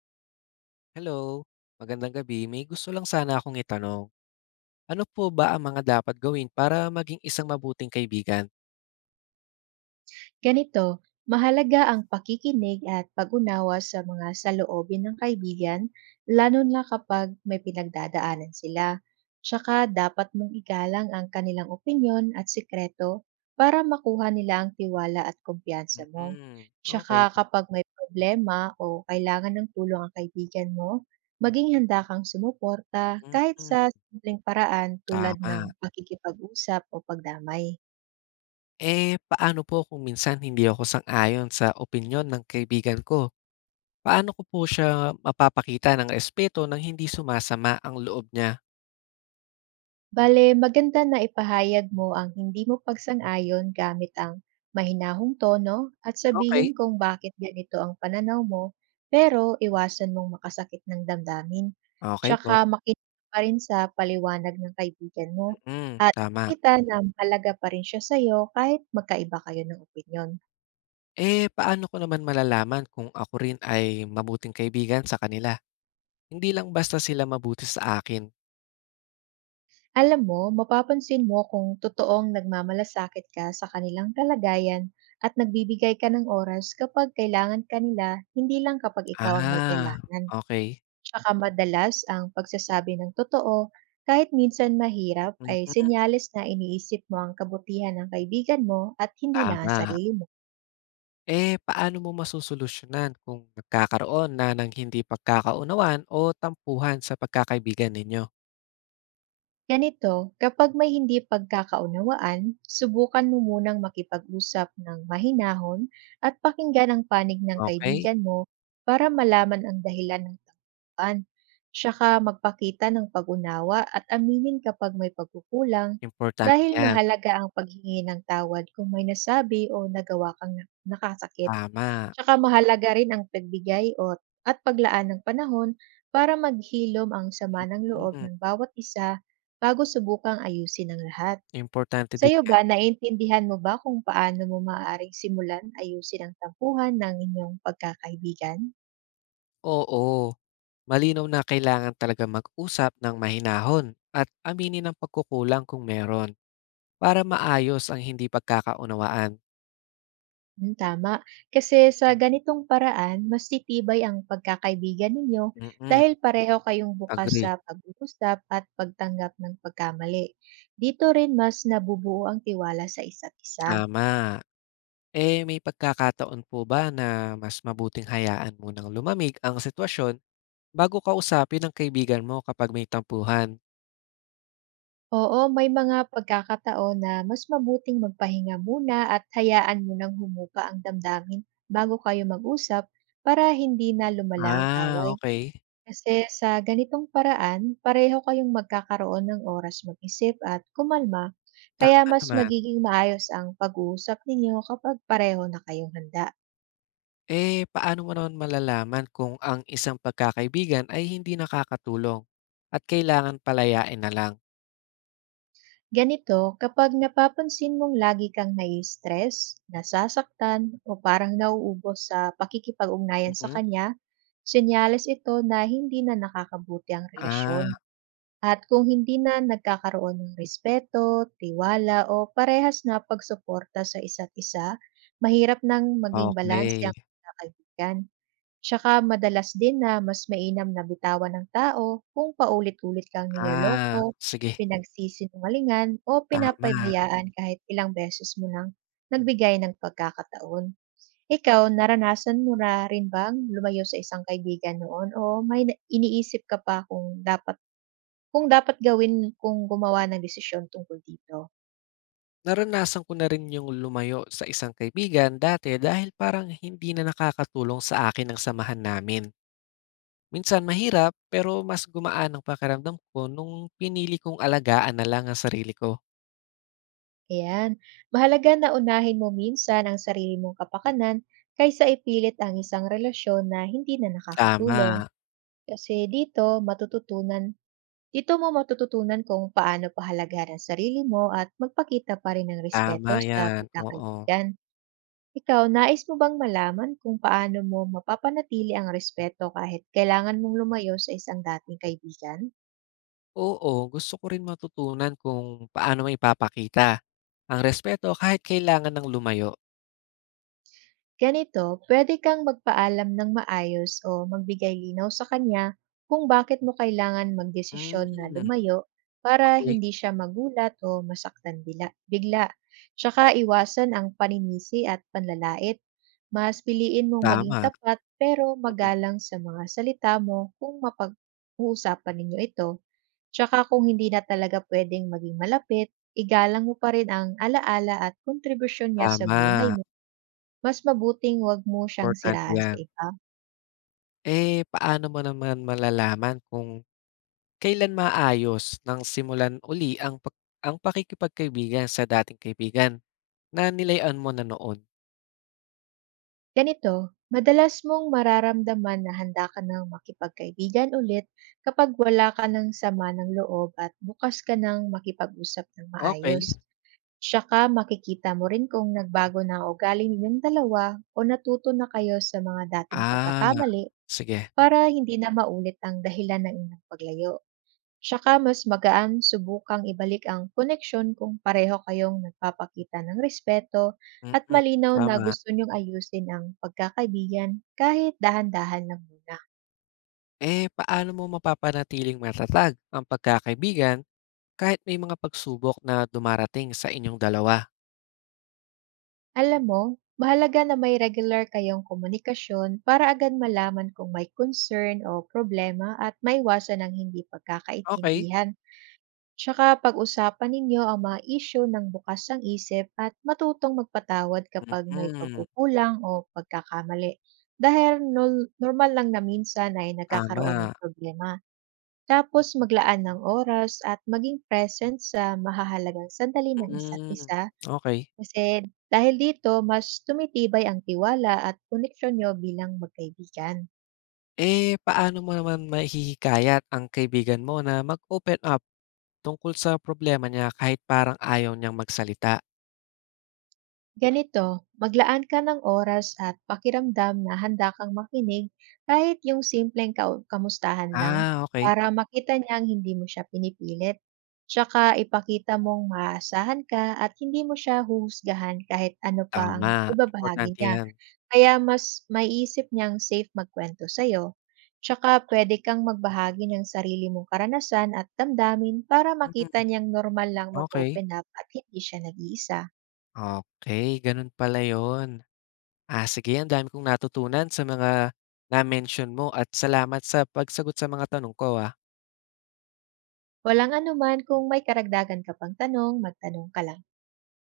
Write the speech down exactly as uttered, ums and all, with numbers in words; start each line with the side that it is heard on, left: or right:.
left: Hello, magandang gabi. May gusto lang sana akong itanong. Ano po ba ang mga dapat gawin para maging isang mabuting kaibigan?
right: Ganito, mahalaga ang pakikinig at pag-unawa sa mga saloobin ng kaibigan, lalo na kapag may pinagdadaanan sila. Tsaka dapat mong igalang ang kanilang opinyon at sikreto para makuha nila ang tiwala at kumpiyansa mo.
left: Mm, okay.
right: Tsaka kapag may problema o kailangan ng tulong ang kaibigan mo, maging handa kang sumuporta kahit sa
left: Mm,
right: simpleng paraan tulad
left: tama.
right: ng pakikipag-usap o pagdamay.
left: Eh, paano po kung minsan hindi ako sang-ayon sa opinyon ng kaibigan ko? Paano ko po siya mapapakita ng respeto nang hindi sumasama ang loob niya?
right: Bale, maganda na ipahayag mo ang hindi mo pagsang-ayon gamit ang mahinahong tono at sabihin
left: Okay.
right: kung bakit ganito ang pananaw mo, pero iwasan mong makasakit ng damdamin.
left: Okay
right: Tsaka
left: po.
right: makinig pa rin sa paliwanag ng kaibigan mo
left: Mm,
right: at
left: tama.
right: ipakita na mahalaga pa rin siya sa'yo kahit magkaiba kayo ng opinyon.
left: Eh, paano ko naman malalaman kung ako rin ay mabuting kaibigan sa kanila? Hindi lang basta sila mabuti sa akin.
right: Alam mo, mapapansin mo kung totoong nagmamalasakit ka sa kanilang kalagayan at nagbibigay ka ng oras kapag kailangan kanila, hindi lang kapag ikaw ang may
left: Ah,
right: kailangan.
left: okey.
right: Tsaka madalas ang pagsasabi ng totoo, kahit minsan mahirap,
left: Mm,
right: ay senyales na iniisip mo ang kabutihan ng kaibigan mo at hindi lang ang
left: tama.
right: sarili mo.
left: Eh, paano mo masosolusyonan kung nagkakaroon na ng hindi pagkakaunawaan o tampuhan sa pagkakaibigan ninyo?
right: Ganito, kapag may hindi pagkakaunawaan, subukan mo munang makipag-usap ng mahinahon at pakinggan ang panig ng
left: Okey,
right: kaibigan mo para malaman ang dahilan ng tanggapan. Tsaka magpakita ng pag-unawa at aminin kapag may pagkukulang,
left: importante
right: dahil
left: 'yan,
right: mahalaga ang paghingi ng tawad kung may nasabi o nagawa kang na- nakasakit.
left: tama.
right: Tsaka mahalaga rin ang pagbigay o at paglaan ng panahon para maghilom ang sama ng loob
left: Mm,
right: ng bawat isa bago subukang ayusin ang lahat.
left: importante din
right: Sa'yo
left: 'yan.
right: ba, naiintindihan mo ba kung paano mo maaaring simulan ayusin ang tampuhan ng inyong pagkakaibigan?
left: Oo, malinaw na kailangan talaga mag-usap ng mahinahon at aminin ang pagkukulang kung meron, para maayos ang hindi pagkakaunawaan.
right: Hmm, tama. Kasi sa ganitong paraan, mas titibay ang pagkakaibigan ninyo
left: Mm,
right: dahil pareho kayong bukas sa
left: agree,
right: pag-uusap at pagtanggap ng pagkamali. Dito rin mas nabubuo ang tiwala sa isa't isa.
left: tama. Eh, may pagkakataon po ba na mas mabuting hayaan mo ng lumamig ang sitwasyon bago kausapin ang kaibigan mo kapag may tampuhan?
right: Oo, may mga pagkakataon na mas mabuting magpahinga muna at hayaan munang humupa ang damdamin bago kayo mag-usap, para hindi na lumala ang
left: Ah,
right: away.
left: okay,
right: Kasi sa ganitong paraan, pareho kayong magkakaroon ng oras mag-isip at kumalma, kaya
left: tama
right: mas
left: naman.
right: magiging maayos ang pag-uusap ninyo kapag pareho na kayong handa.
left: Eh, paano mo naman malalaman kung ang isang pagkakaibigan ay hindi nakakatulong at kailangan palayain na lang?
right: Ganito, kapag napapansin mong lagi kang nai-stress, nasasaktan, o parang nauubos sa pakikipag-ugnayan sa
left: Mm.
right: kanya, senyales ito na hindi na nakakabuti ang relasyon.
left: Ah,
right: At kung hindi na nagkakaroon ng respeto, tiwala, o parehas na pagsuporta sa isa't isa, mahirap nang maging balanse
left: okay.
right: ang magkakaibigan. Tsaka madalas din na mas mainam na bitawan ng tao kung paulit-ulit kang
left: Ah,
right: niloloko,
left: sige,
right: pinagsisinungalingan o
left: tama.
right: pinapabayaan kahit ilang beses mo nang nagbigay ng pagkakataon. Ikaw, naranasan mo na rin bang lumayo sa isang kaibigan noon o may na- iniisip ka pa kung dapat kung dapat gawin kung gumawa ng desisyon tungkol dito?
left: Naranasan ko na rin yung lumayo sa isang kaibigan dati dahil parang hindi na nakakatulong sa akin ang samahan namin. Minsan mahirap, pero mas gumaan ang pakiramdam ko nung pinili kong alagaan na lang ang sarili ko.
right: Ayan. Mahalaga na unahin mo minsan ang sarili mong kapakanan kaysa ipilit ang isang relasyon na hindi na nakakatulong.
left: Tama,
right: Kasi dito matututunan, dito mo matututunan kung paano pahalagahan ang sarili mo at magpakita pa rin ng
left: tama
right: respeto sa
left: 'yan, oo.
right: pagkakaibigan. Ikaw, nais mo bang malaman kung paano mo mapapanatili ang respeto kahit kailangan mong lumayo sa isang dating kaibigan?
left: Oo, gusto ko rin matutunan kung paano maipapakita ang respeto kahit kailangan ng lumayo.
right: Ganito, pwede kang magpaalam ng maayos o magbigay linaw sa kanya kung bakit mo kailangan magdesisyon na
left: Hmm,
right: lumayo, para
left: okey.
right: hindi siya magulat o masaktan bila, bigla. Tsaka iwasan ang paninisi at panlalait. Mas piliin mong maging
left: Tama,
right: tapat pero
left: mm,
right: magalang sa mga salita mo kung mapag-uusapan ninyo ito. Tsaka kung hindi na talaga pwedeng maging malapit, igalang mo pa rin ang alaala at kontribusyon niya sa
left: tama,
right: buhay mo. Mas mabuting 'wag mo siyang
left: importante
right: siraan sa
left: 'yan.
right: iba.
left: Eh, paano mo naman malalaman kung kailan maayos ng simulan uli ang pag ang pakikipagkaibigan sa dating kaibigan na nilayan mo na noon?
right: Ganito, madalas mong mararamdaman na handa ka ng makipagkaibigan ulit kapag wala ka ng sama ng loob at bukas ka ng makipag-usap ng maayos.
left: Okey.
right: Tsaka makikita mo rin kung nagbago na ang ugali ninyong dalawa o natuto na kayo sa mga dating
left: Ah,
right: pagkakamali,
left: sige.
right: para hindi na maulit ang dahilan ng inyong paglayo. Tsaka mas magaan subukang ibalik ang koneksyon kung pareho kayong nagpapakita ng respeto at
left: Mm,
right: malinaw na
left: tama.
right: gusto niyong ayusin ang pagkakaibigan kahit dahan-dahan lang muna.
left: Eh, paano mo mapapanatiling matatag ang pagkakaibigan kahit may mga pagsubok na dumarating sa inyong dalawa?
right: Alam mo, mahalaga na may regular kayong komunikasyon para agad malaman kung may concern o problema at maiwasan ang hindi
left: Okey.
right: pagkakaintindihan. Tsaka pag-usapan ninyo ang mga isyu ng bukas ang isip at matutong magpatawad kapag may
left: Mm,
right: pagkukulang o pagkakamali. Dahil nol- normal lang na minsan ay nagkakaroon ng
left: tama.
right: problema. Tapos maglaan ng oras at maging present sa mahahalagang sandali ng isa't
left: Hmm,
right: isa,
left: okey.
right: kasi dahil dito mas tumitibay ang tiwala at koneksyon nyo bilang magkaibigan.
left: Eh, paano mo naman mahihikayat ang kaibigan mo na mag-open up tungkol sa problema niya kahit parang ayaw niyang magsalita?
right: Ganito, maglaan ka ng oras at pakiramdam na handa kang makinig kahit yung simpleng kau- kamustahan lang,
left: Ah, okey.
right: para makita niyang hindi mo siya pinipilit. Tsaka ipakita mong maasahan ka at hindi mo siya huhusgahan kahit ano pa
left: Tama,
right: ang ibabahagi
left: importante
right: niya.
left: 'yan.
right: Kaya mas maiisip niyang safe magkwento sa'yo. Tsaka pwede kang magbahagi ng sarili mong karanasan at damdamin para makita
left: Mm,
right: niyang normal lang
left: okey.
right: mag-open up at hindi siya nag-iisa.
left: Okay, gano'n pala 'yon. Ah, sige ang dami kong natutunan sa mga na-mention mo at salamat sa pagsagot sa mga tanong ko, ah.
right: Walang anuman, kung may karagdagan ka pang tanong, magtanong ka lang.